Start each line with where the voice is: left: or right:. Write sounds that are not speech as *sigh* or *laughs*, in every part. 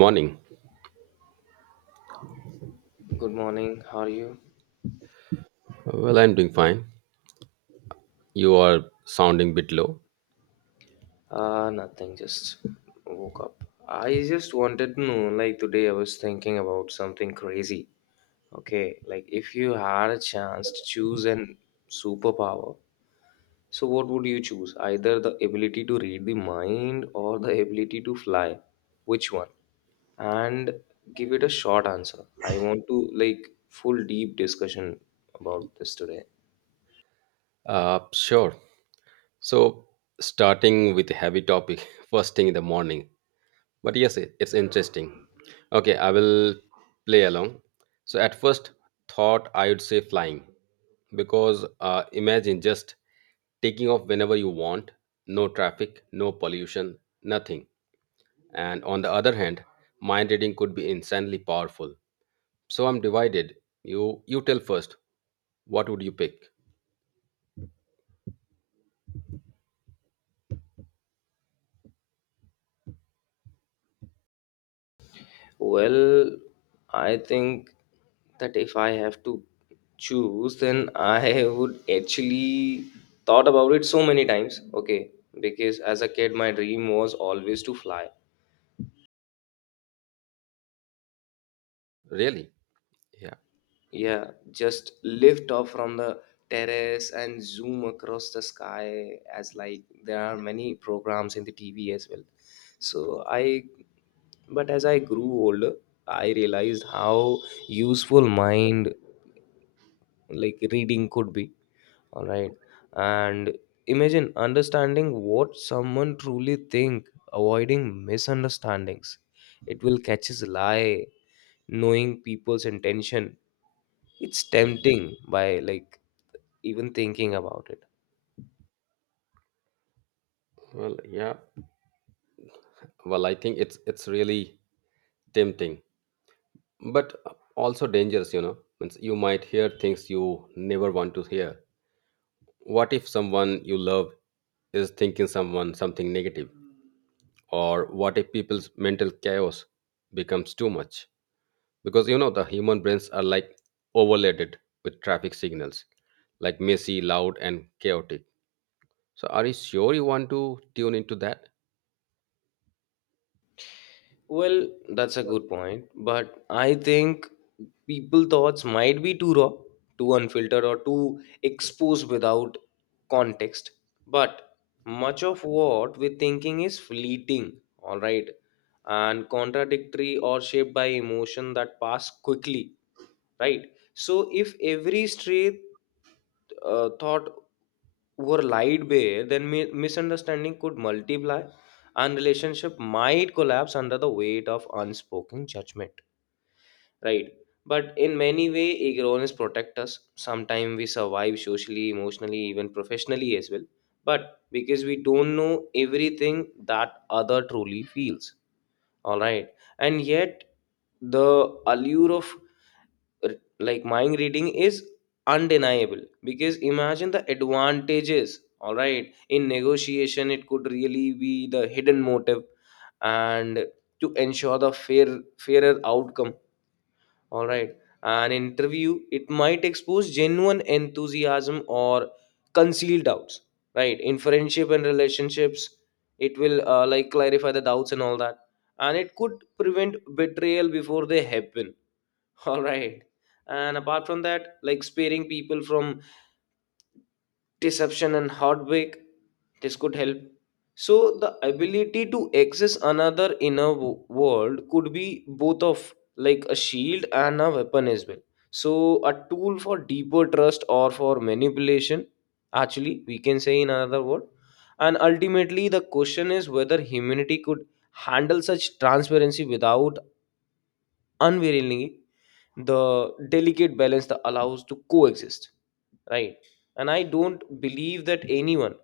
right: Morning.
left: Good morning. How are you?
right: Well, I'm doing fine. You are sounding bit low.
left: Nothing. Just woke up. I just wanted to know, like today, I was thinking about something crazy. Okay, like if you had a chance to choose an superpower, so what would you choose? Either the ability to read the mind or the ability to fly. Which one? And give it a short answer. I want to like full deep discussion about this today.
right: Sure. So, starting with a heavy topic, *laughs* first thing in the morning. But yes, it's interesting. Okay, I will play along. So, at first thought, I would say flying because imagine just taking off whenever you want, no traffic, no pollution, nothing. And on the other hand, mind reading could be insanely powerful. So I'm divided. You tell first. What would you pick?
left: Well, I think that if I have to choose, then I would actually thought about it so many times. Okay, because as a kid, my dream was always to fly.
right: Really? Yeah.
left: Yeah, just lift off from the terrace and zoom across the sky, as like there are many programs in the TV as well. So I, but as I grew older, I realized how useful mind like reading could be, all right, and imagine understanding what someone truly think, avoiding misunderstandings, it will catch his lie, knowing people's intention, it's tempting by like even thinking about it.
right: Well, yeah. Well, I think it's really tempting, but also dangerous, you know. Means you might hear things you never want to hear. What if someone you love is thinking someone something negative? Or what if people's mental chaos becomes too much? Because you know the human brains are like overloaded with traffic signals, like messy, loud, and chaotic. So, are you sure you want to tune into that?
left: Well, that's a good point, but I think people thoughts might be too raw, too unfiltered, or too exposed without context. But much of what we're thinking is fleeting, all right, and contradictory or shaped by emotion that pass quickly, right? So if every stray thought were lied bare, then misunderstanding could multiply and relationship might collapse under the weight of unspoken judgment. Right. But in many way, ignorance protect us. Sometimes we survive socially, emotionally, even professionally as well. But because we don't know everything that other truly feels. All right. And yet the allure of r- like mind reading is undeniable, because imagine the advantages, all right, in negotiation it could really be the hidden motive and to ensure the fair fairer outcome, all right, an interview, it might expose genuine enthusiasm or concealed doubts, right, in friendship and relationships it will like clarify the doubts and all that, and it could prevent betrayal before they happen. *laughs* All right. And apart from that, like sparing people from deception and heartbreak, this could help. So, the ability to access another inner world could be both of like a shield and a weapon as well. So, a tool for deeper trust or for manipulation, actually, we can say in another word. And ultimately, the question is whether humanity could handle such transparency without unwillingly the delicate balance that allows to coexist, right, and I don't believe that anyone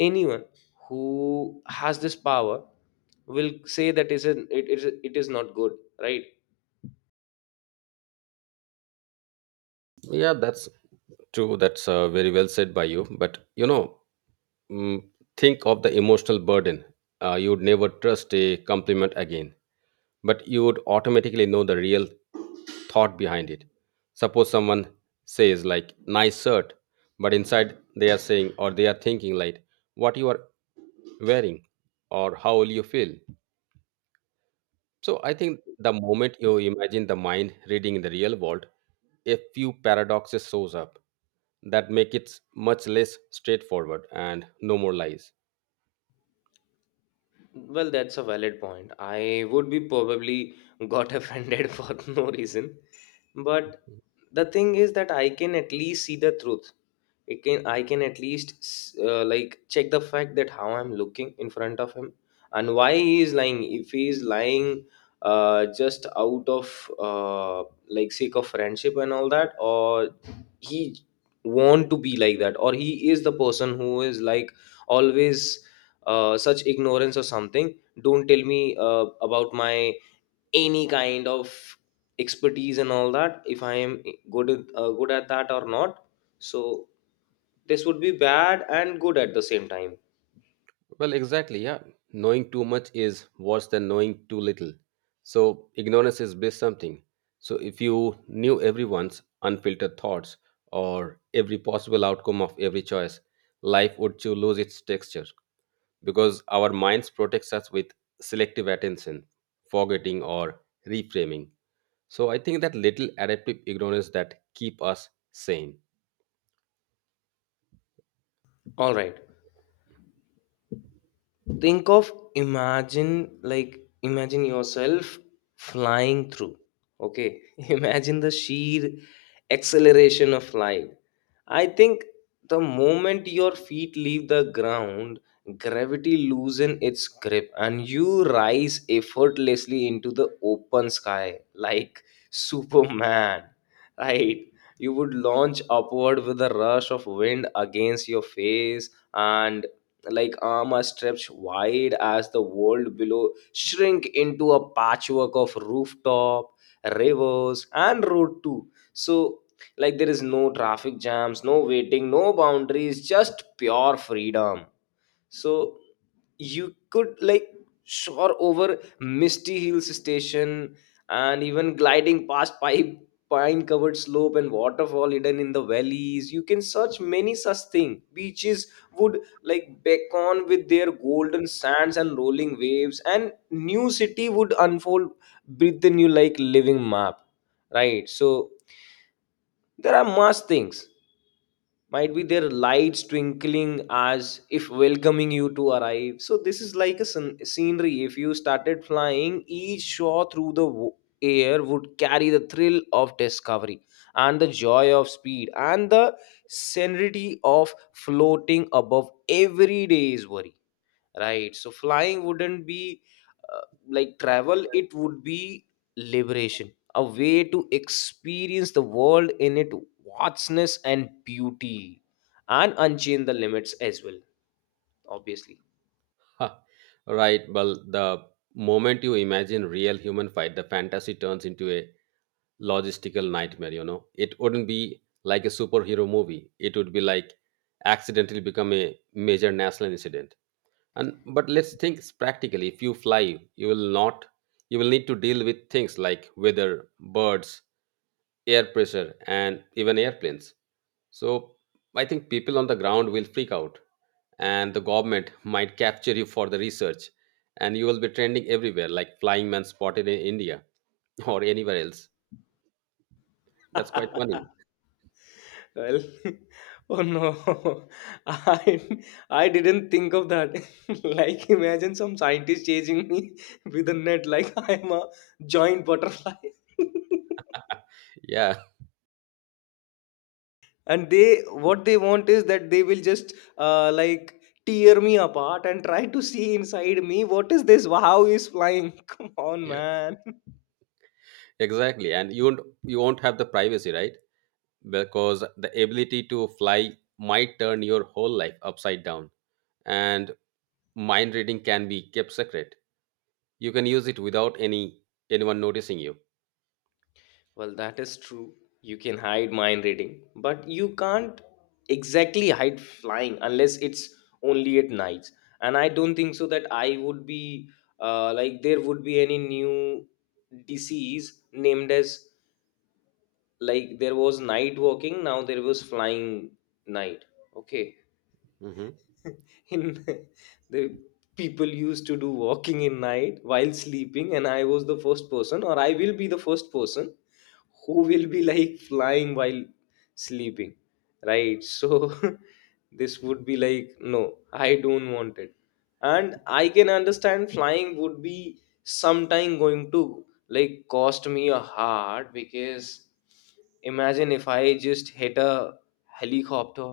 left: anyone who has this power will say that isn't it is not good, right.
right: Yeah, that's true. That's very well said by you. But you know, mm, think of the emotional burden. You would never trust a compliment again, but you would automatically know the real thought behind it. Suppose someone says like "nice shirt," but inside they are saying or they are thinking like "what you are wearing" or "how will you feel?" So I think the moment you imagine the mind reading in the real world, a few paradoxes shows up that make it much less straightforward and no more lies.
left: Well, that's a valid point. I would be probably got *laughs* offended for no reason, but the thing is that I can at least see the truth. It can i can at least like check the fact that how I'm looking in front of him and why he is lying, if he is lying, just out of like sake of friendship and all that, or he want to be like that, or he is the person who is like always such ignorance or something. Don't tell me about my any kind of expertise and all that, if I am good at that or not. So this would be bad and good at the same time.
right: Well, exactly, yeah. Knowing too much is worse than knowing too little. So ignorance is bliss something. So if you knew everyone's unfiltered thoughts or every possible outcome of every choice, life would to lose its texture. Because our minds protects us with selective attention, forgetting, or reframing. So I think that little adaptive ignorance that keep us sane.
left: All right, think of, imagine, imagine yourself flying through. Okay, *laughs* imagine the sheer acceleration of light. I think the moment your feet leave the ground, gravity loosens its grip and you rise effortlessly into the open sky like, *laughs* Superman, right? You would launch upward with a rush of wind against your face and like arm are stretched wide as the world below shrink into a patchwork of rooftop, rivers and road too. So like there is no traffic jams, no waiting, no boundaries, just pure freedom. So you could like soar over misty hills station and even gliding past pipe pine covered slope and waterfall hidden in the valleys. You can search many such thing. Beaches would like beckon with their golden sands and rolling waves, and new city would unfold with the new like living map, right. So there are much things, might be their lights twinkling as if welcoming you to arrive. So this is like a scenery if you started flying. Each shot through the air would carry the thrill of discovery, and the joy of speed, and the serenity of floating above everyday's worry, right. So flying wouldn't be uh, like travel, it would be liberation, a way to experience the world in its vastness and beauty, and unchain the limits as well, obviously.
right: Ha, right. Well, the moment you imagine real human fight, the fantasy turns into a logistical nightmare, you know. It wouldn't be like a superhero movie. It would be like accidentally become a major national incident. And but let's think practically. If you fly, you will not you will need to deal with things like weather, birds, air pressure, and even airplanes. So I think people on the ground will freak out, and the government might capture you for the research. And you will be trending everywhere, like flying man spotted in India, *laughs* or anywhere else. That's quite funny.
left: *laughs* Well, *laughs* oh no, *laughs* i I didn't think of that. *laughs* Like imagine some scientist chasing me *laughs* with a net like I'm a giant butterfly. *laughs*
right: Yeah.
left: And they, what they want is that they will just like tear me apart and try to see inside me what is this. How is flying? *laughs* Come on
right: Yeah,
left: man. *laughs*
right: exactly. And you won't have the privacy, right? Because the ability to fly might turn your whole life upside down. And mind reading can be kept secret. You can use it without anyone noticing you.
left: Well, that is true. You can hide mind reading, but you can't exactly hide flying unless it's only at nights. And I don't think so that I would be like there would be any new disease named as, like there was night walking, now there was flying night, okay.
right: Hmm.
left: *laughs* In *laughs* the, people used to do walking in night while sleeping, and I was the first person, or I will be the first person who will be like flying while sleeping, right. So *laughs* this would be like no, I don't want it. And I can understand flying would be sometime going to like cost me a heart, because imagine if I just hit a helicopter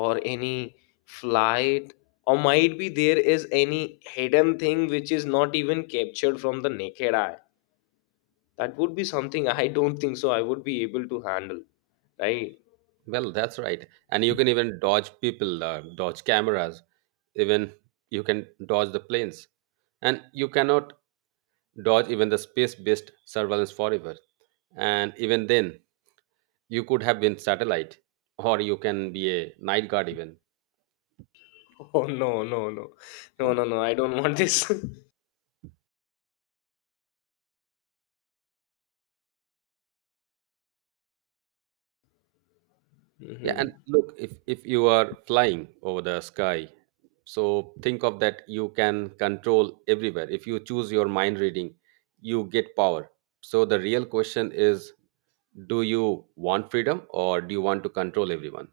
left: or any flight, or might be there is any hidden thing which is not even captured from the naked eye. That would be something I don't think so I would be able to handle, right.
right: Well, that's right. And you can even dodge people, dodge cameras, even you can dodge the planes. And you cannot dodge even the space based surveillance forever. And even then, you could have been satellite or you can be a night guard even.
left: *laughs* Oh, no, no, no, no, no, no, I don't want this. *laughs*
right: Yeah,
left: Hmm.
right: and look, if you are flying over the sky, so think of that you can control everywhere. If you choose your mind reading, you get power. So the real question is, do you want freedom or do you want to control everyone?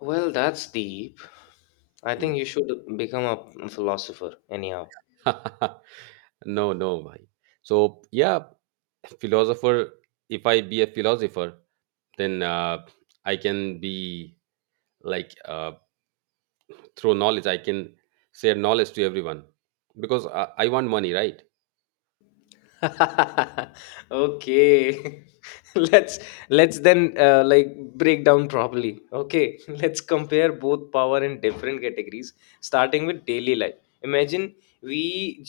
left: Well, that's deep. I
right: Hmm.
left: think you should become a philosopher anyhow.
right: *laughs* No, no, bhai. So yeah, philosopher. If I be a philosopher, then I can be like through knowledge, I can share knowledge to everyone because I want money, right?
left: *laughs* Okay, *laughs* let's let's then like break down properly. Okay, *laughs* let's compare both power in different categories, starting with daily life. Imagine we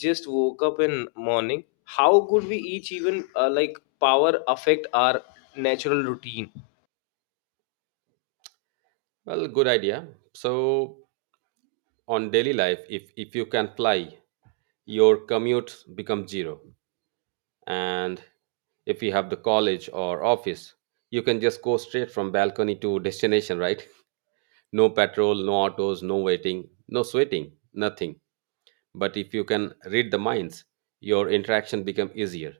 left: just woke up in morning, how could we each even like power affect our natural routine.
right: Well, good idea. So, on daily life, if you can fly, your commute becomes zero. And if you have the college or office, you can just go straight from balcony to destination, right? No patrol, no autos, no waiting, no sweating, nothing. But if you can read the minds, your interaction become easier,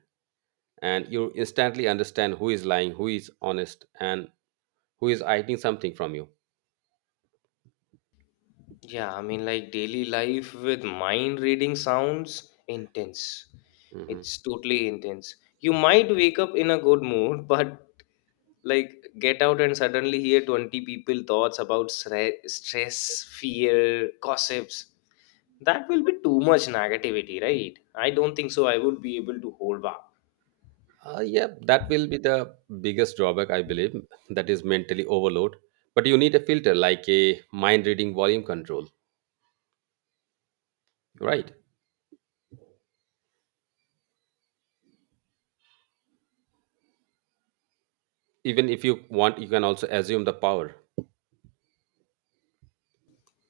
right: and you instantly understand who is lying, who is honest, and who is hiding something from you.
left: Yeah, I mean, like daily life with mind reading sounds intense.
right: Mhm.
left: It's totally intense. You might wake up in a good mood, *laughs* but like get out and suddenly hear 20 people thoughts about stress, fear, gossips. That will be too much negativity, right? I don't think so. I would be able to hold back.
right: Yeah, that will be the biggest drawback, I believe. That is mentally overload. But you need a filter like a mind reading volume control, right? Even if you want, you can also assume the power.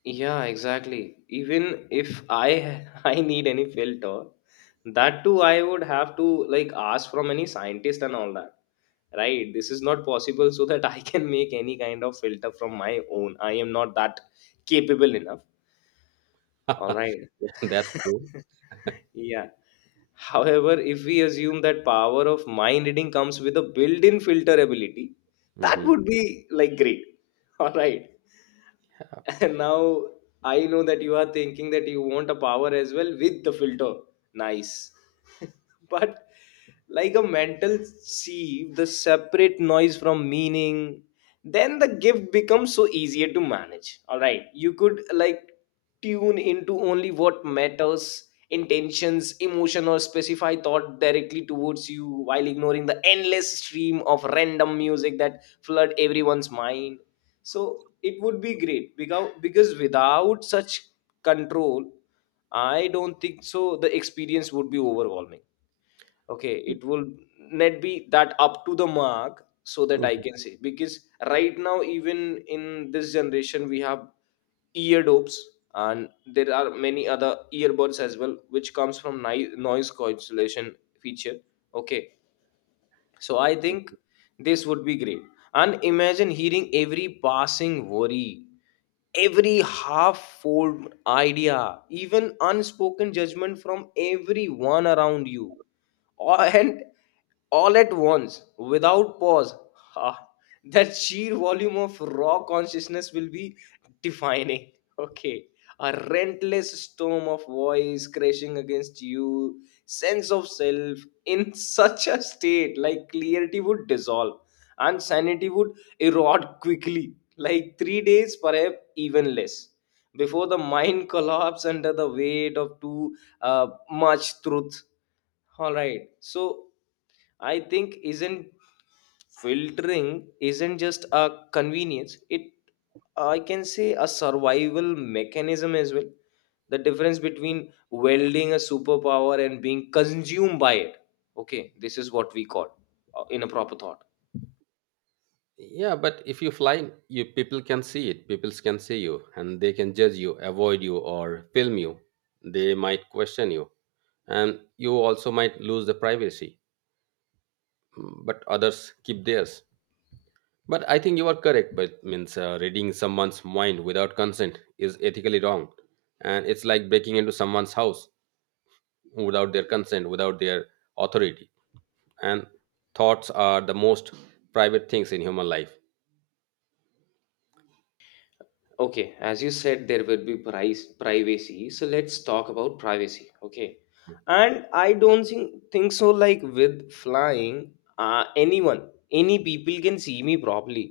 left: Yeah, exactly. Even if I *laughs* I need any filter, that too I would have to like ask from any scientist and all that. Right? This is not possible so that I can make any kind of filter from my own. I am not that capable enough. All
right: *laughs*
left: right.
right: Yeah, that's true.
left: *laughs* Yeah. However, if we assume that power of mind reading comes with a built-in filter ability, that
right: Hmm.
left: would be like great. *laughs* All right. *laughs* And now I know that you are thinking that you want a power as well with the filter. Nice. *laughs* But like a mental sieve, the separate noise from meaning, then the gift becomes so easier to manage. All right. You could like tune into only what matters, intentions, emotion, or specify thought directly towards you, while ignoring the endless stream of random music that flood everyone's mind. So it would be great, because without such control, I don't think so the experience would be overwhelming. Okay, it will not be that up to the mark so that I can say, because right now even in this generation we have ear dopes, and there are many other earbuds as well which comes from noise cancellation feature, okay. So I think this would be great. And imagine hearing every passing worry, every half formed idea, even unspoken judgment from everyone around you, all, and all at once without pause. Ah, that sheer volume of raw consciousness will be defining. *laughs* Okay, a relentless storm of voice crashing against you sense of self. In *laughs* such a state, like clarity would dissolve and sanity would erode quickly, like 3 days, perhaps even less, before the mind *laughs* collapse under the weight of too uh, much truth. All right. So I think, isn't filtering isn't just a convenience. It, I can say a survival mechanism as well. The difference between welding a superpower and being consumed by it. Okay, this is what we call in a proper thought.
right: Yeah, but if you fly, you people can see it. People can see you, and they can judge you, avoid you, or film you. They might question you, and you also might lose the privacy. Mm. But others keep theirs. But I think you are correct. But means reading someone's mind without consent is ethically wrong, and it's like breaking into someone's house without their consent, without their authority. And thoughts are the most private things in human life.
left: Okay, as you said, there will be price privacy. So let's talk about privacy. Okay, and I don't think so. Like with flying, anyone, any people can see me properly.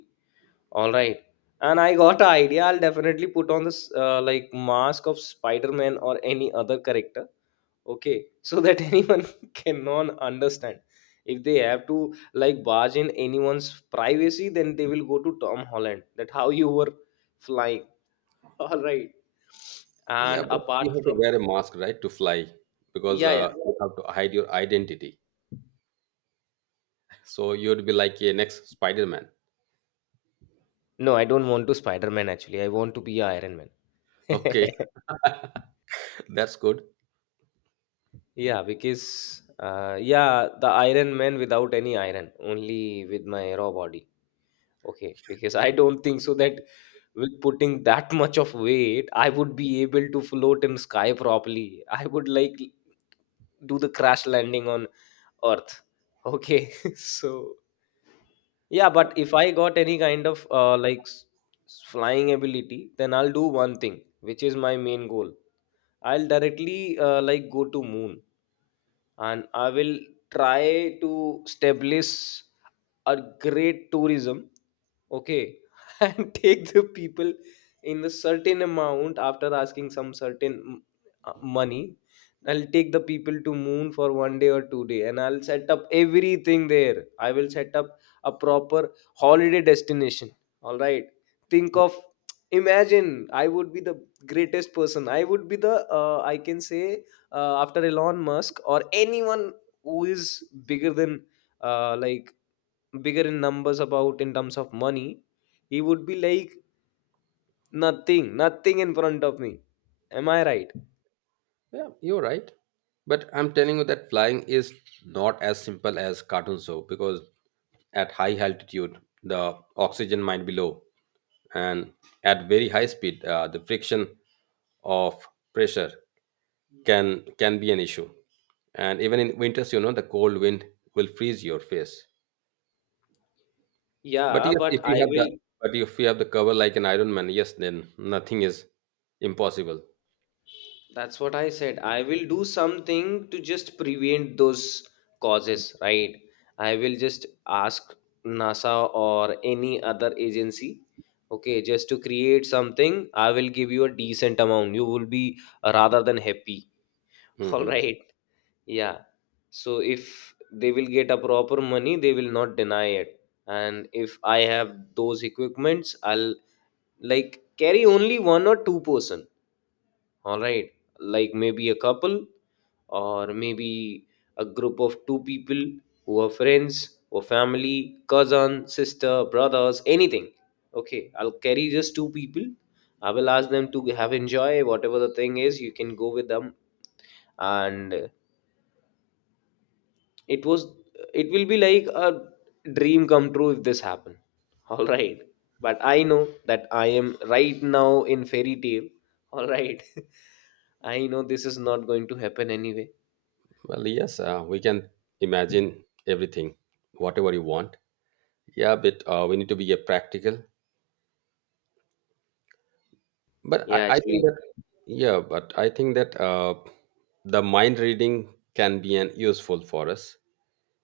left: All right, and I got an idea. I'll definitely put on this like mask of Spider Man or any other character. Okay, so that *laughs* anyone cannot understand. If they have to, like, barge in anyone's privacy, then they will go to Tom Holland. That how you were flying, all right.
right: Yeah,
left: And
right: but *laughs*
left: apart
right: you have to
left: from,
right: wear a mask, right, to fly because
left: yeah, yeah.
right: you have to hide your identity. So you'd be like a next Spider-Man.
left: No, I don't want to Spider-Man actually. I want to be a Iron Man.
right: Okay,
left: *laughs*
right: *laughs* that's good.
left: Yeah, because yeah, the Iron Man without any iron, only with my raw body. Okay, because I don't think so that with putting that much of weight, I would be able to float in sky properly. I would like do the crash landing on Earth. Okay, *laughs* so yeah, but if I got any kind of like flying ability, then I'll do one thing, which is my main goal. I'll directly like go to moon and I will try to establish a great tourism. Okay, *laughs* and take the people in the certain amount after asking some certain money. I'll take the people to moon for 1 day or 2 day, and I'll set up everything there. I will set up a proper holiday destination. All right. Think of, imagine I would be the greatest person. I would be the I can say after Elon Musk or anyone who is bigger than like bigger in numbers about in terms of money. He would be like nothing in front of me. Am I right?
right: Yeah, you're right. But I'm telling you that flying is not as simple as cartoons show because at high altitude the oxygen might be low, and at very high speed the friction of pressure can be an issue. And even in winters, you know, the cold wind will freeze your face. But
left: Yeah,
right: yes,
left: but
right: if you
left: I
right: have the
left: will.
right: but if you have the cover like an Iron Man, yes, then nothing is impossible.
left: That's what I said. I will do something to just prevent those causes, right? I will just ask NASA or any other agency, okay, just to create something. I will give you a decent amount. You will be rather than happy. *laughs* All
right: Hmm.
left: right. Yeah. So if they will get a proper money, they will not deny it. And if I have those equipments, I'll like carry only one or two person. All right. Like maybe a couple or maybe a group of two people who are friends or family, cousin, sister, brothers, anything. Okay. I'll carry just two people. I will ask them to have enjoy whatever the thing is. You can go with them, and it was it will be like a dream come true if this happen. *laughs* All right. But I know that I am right now in fairy tale, all right. *laughs* I know this is not going to happen anyway.
right: Well, yes, we can imagine everything, whatever you want. Yeah, but we need to be practical. But
left: Yeah,
right: I think
left: actually,
right: that, Yeah, but I think that the mind reading can be an useful for us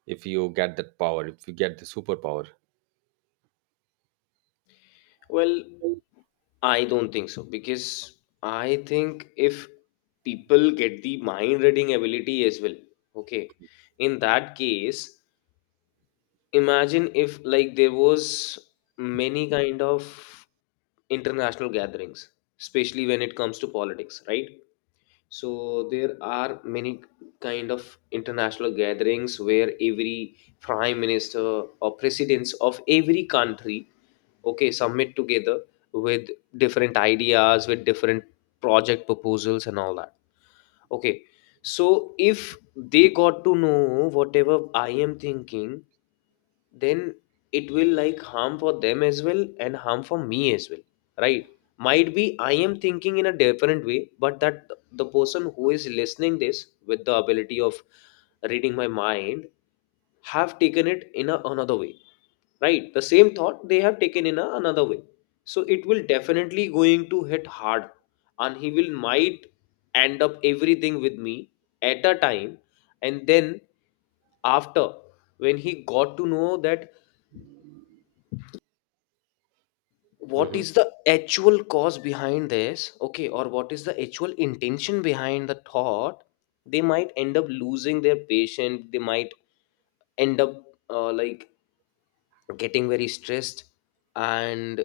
right: if you get that power, if you get the superpower.
left: well, I don't think so, because I think if people get the mind reading ability as well, okay, in that case, imagine if, like, there was many kind of international gatherings, especially when it comes to politics, right? So there are many kind of international gatherings where every prime minister or presidents of every country, okay, submit together with different ideas, with different project proposals and all that, okay. So if they got to know whatever I am thinking, then it will like harm for them as well and harm for me as well, right? Might be I am thinking in a different way, but that the person who is listening this with the ability of reading my mind have taken it in another way, right? The same thought they have taken in another way. So it will definitely going to hit hard, and he will might end up everything with me at a time. And then after, when he got to know that what
right: Hmm.
left: is the actual cause behind this, okay, or what is the actual intention behind the thought, they might end up losing their patient. They might end up like getting very stressed, and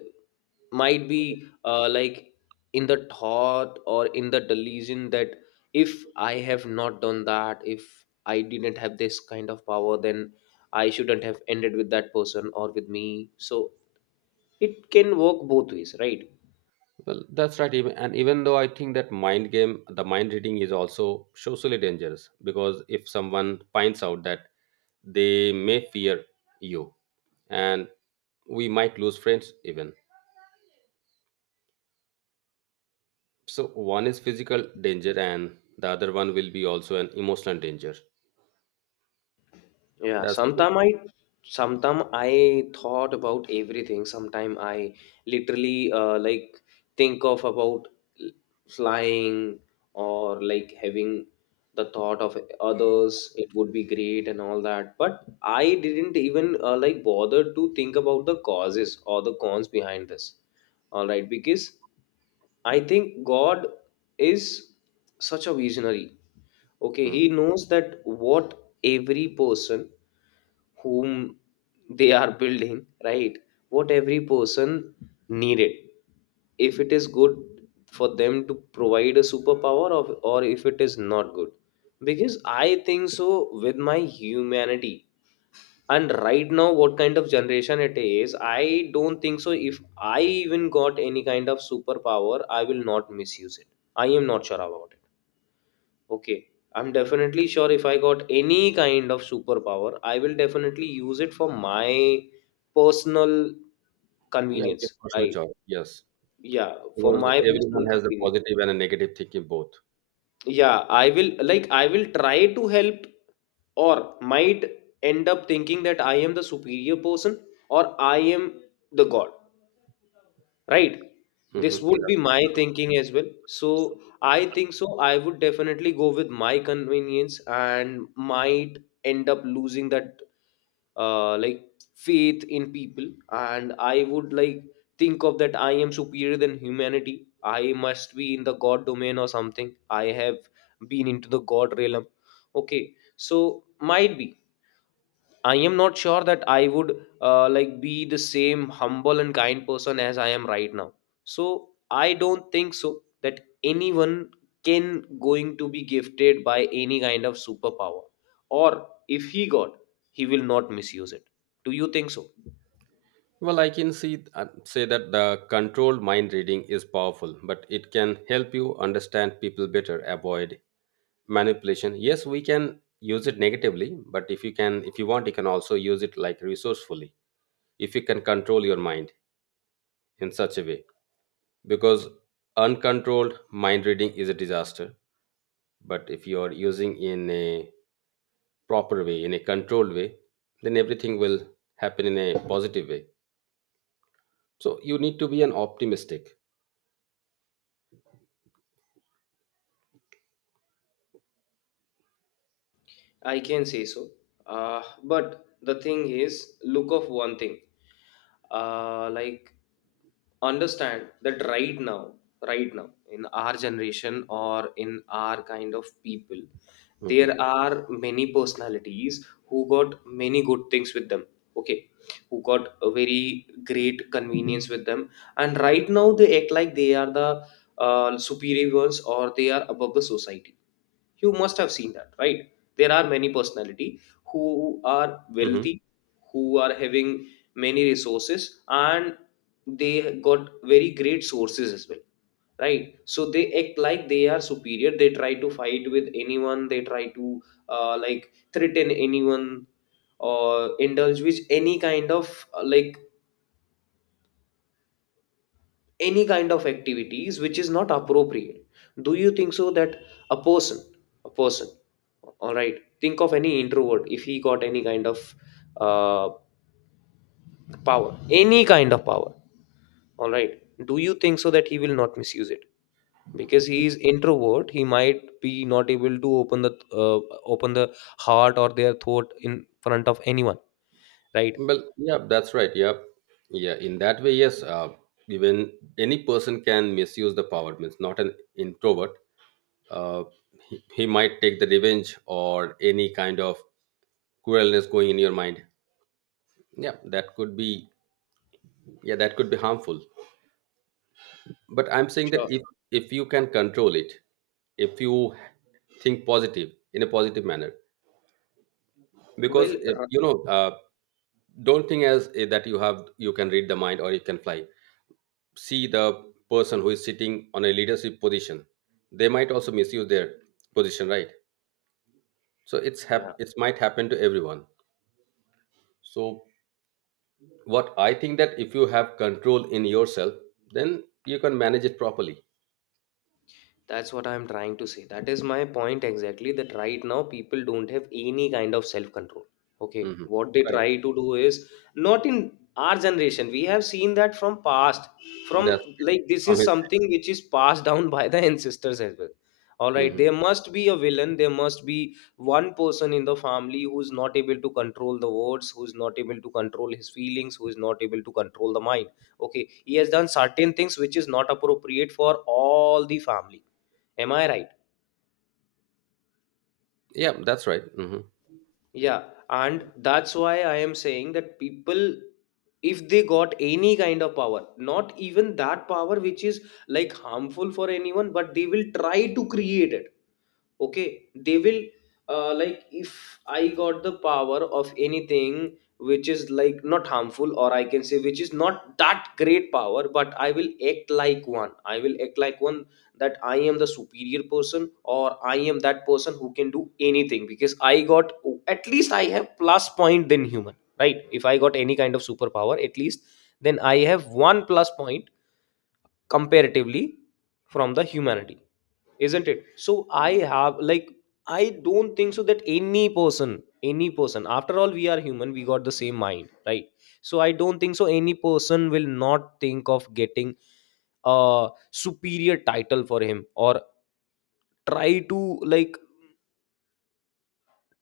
left: might be like in the thought or in the delusion that if I have not done that, if I didn't have this kind of power, then I shouldn't have ended with that person or with me. So it can work both ways, right?
right: Well, that's right. Even and even though I think that mind game, the mind reading is also socially dangerous because if someone finds out that they may fear you, and we might lose friends even. So one is physical danger, and the other one will be also an emotional danger.
left: Yeah,
right: That's
left: sometime I thought about everything. Sometime I literally like think of about flying or like having the thought of others. It would be great and all that. But I didn't even like bother to think about the causes or the cons behind this. All right, because I think God is such a visionary. Okay,
right: Hmm.
left: he knows that what every person whom they are building, right, what every person needed, if it is good for them to provide a superpower of, or if it is not good. Because I think so with my humanity and right now what kind of generation it is, I don't think so if I even got any kind of superpower I will not misuse it. I am not sure about it. Okay. I'm definitely sure if I got any kind of superpower, I will definitely use it for my personal
right: Yeah, yeah,
left: convenience.
right: personal
left: Right.
right: choice. Yes,
left: Yeah. For
right: because
left: my personal
right: everyone has a
left: convenience.
right: positive and a negative thinking both.
left: Yeah. I will try to help, or might end up thinking that I am the superior person or I am the God. Right. This
right: Hmm.
left: would be my thinking as well. So I think so. I would definitely go with my convenience and might end up losing that like faith in people, and I would like think of that I am superior than humanity. I must be in the god domain or something. I have been into the god realm. Okay, so might be I am not sure that I would like be the same humble and kind person as I am right now. So I don't think so that anyone can going to be gifted by any kind of superpower, or if he got, he will not misuse it. Do you think so?
right: Well, I can see say that the controlled mind reading is powerful, but it can help you understand people better, avoid manipulation. Yes, we can use it negatively, but if you can, if you want, you can also use it like resourcefully. If you can control your mind in such a way. Because uncontrolled mind reading is a disaster, but if you are using in a proper way, in a controlled way, then everything will happen in a positive way. So you need to be an optimistic.
left: I can say so. But the thing is, look of one thing. Like understand that right now, in our generation or in our kind of people,
right: Hmm.
left: there are many personalities who got many good things with them. Okay, who got a very great convenience with them, and right now they act like they are the superior ones, or they are above the society. You must have seen that, right? There are many personality who are
right: Hmm.
left: wealthy, who are having many resources, and they got very great sources as well, right? So they act like they are superior. They try to fight with anyone, they try to like threaten anyone or indulge with any kind of like any kind of activities which is not appropriate. Do you think so that a person, a person, all right, think of any introvert, if he got any kind of uh, power, any kind of power, all right, do you think so that he will not misuse it? Because he is introvert, he might be not able to open the open the heart or their thought in front of anyone, right?
right: Well, yeah, that's right. Yeah, yeah, in that way, yes. Even any person can misuse the power, means not an introvert. uh, he might take the revenge or any kind of cruelness going in your mind. Yeah, that could be. Yeah, that could be harmful. But I'm saying that
left: Sure.
right: if you can control it, if you think positive in a positive manner. Because
left: Well,
right: if, you know don't think as that you have you can read the mind or you can fly. See, the person who is sitting on a leadership position, they might also misuse their position, right? So
left: yeah.
right: it might happen to everyone. So what I think that if you have control in yourself, then you can manage it properly.
left: That's what I'm trying to say. That is my point exactly, that right now people don't have any kind of self control. Okay,
right: Hmm.
left: what they
right: Right.
left: try to do is not in our generation. We have seen that from past, from,
right: That's
left: like, this
right: from
left: is
right: his.
left: something which is passed down by the ancestors as well. All right,
right: Hmm.
left: there must be a villain, there must be one person in the family who's not able to control the words, who's not able to control his feelings, who is not able to control the mind. Okay, he has done certain things which is not appropriate for all the family. Am I right?
right: Yeah, that's right. Hmm.
left: Yeah, and that's why I am saying that people, if they got any kind of power, not even that power which is like harmful for anyone, but they will try to create it. Okay, they will like, if I got the power of anything which is like not harmful, or I can say which is not that great power, but I will act like one, I will act like one, that I am the superior person, or I am that person who can do anything, because I got, at least I have plus point than human, right? If I got any kind of superpower, at least then I have one plus point, comparatively, from the humanity, isn't it? So I have like, I don't think so that any person, any person, after all we are human, we got the same mind, right? So I don't think so any person will not think of getting a superior title for him, or try to, like,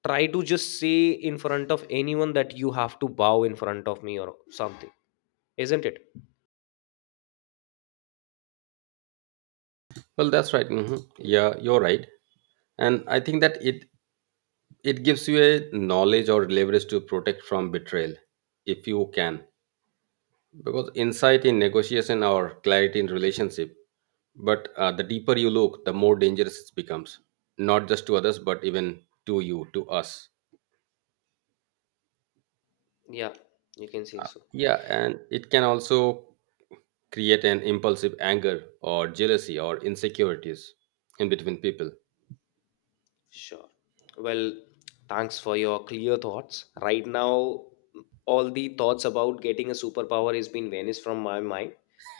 left: try to just say in front of anyone that you have to bow in front of me or something, isn't it?
right: Well, that's right. Hmm. Yeah, you're right. And I think that it gives you a knowledge or leverage to protect from betrayal if you can. Because insight in negotiation or clarity in relationship, but the deeper you look, the more dangerous it becomes, not just to others, but even to you, to us.
left: Yeah, you can say
right: Uh,
left: so.
right: Yeah, and it can also create an impulsive anger or jealousy or insecurities in between people.
left: Sure. Well, thanks for your clear thoughts. Right now, all the thoughts about getting a superpower has been vanished from my mind.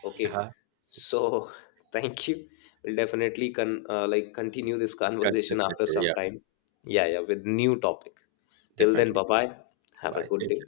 left: Okay,
right: Yeah,
left: so *laughs* thank you. We'll definitely con like continue this conversation
right: continuous
left: after
right: later. Yeah,
left: some time. Yeah, yeah, with new topic. Till then,
right: definitely.
left: bye bye. Have a
right: Bye.
left: good day.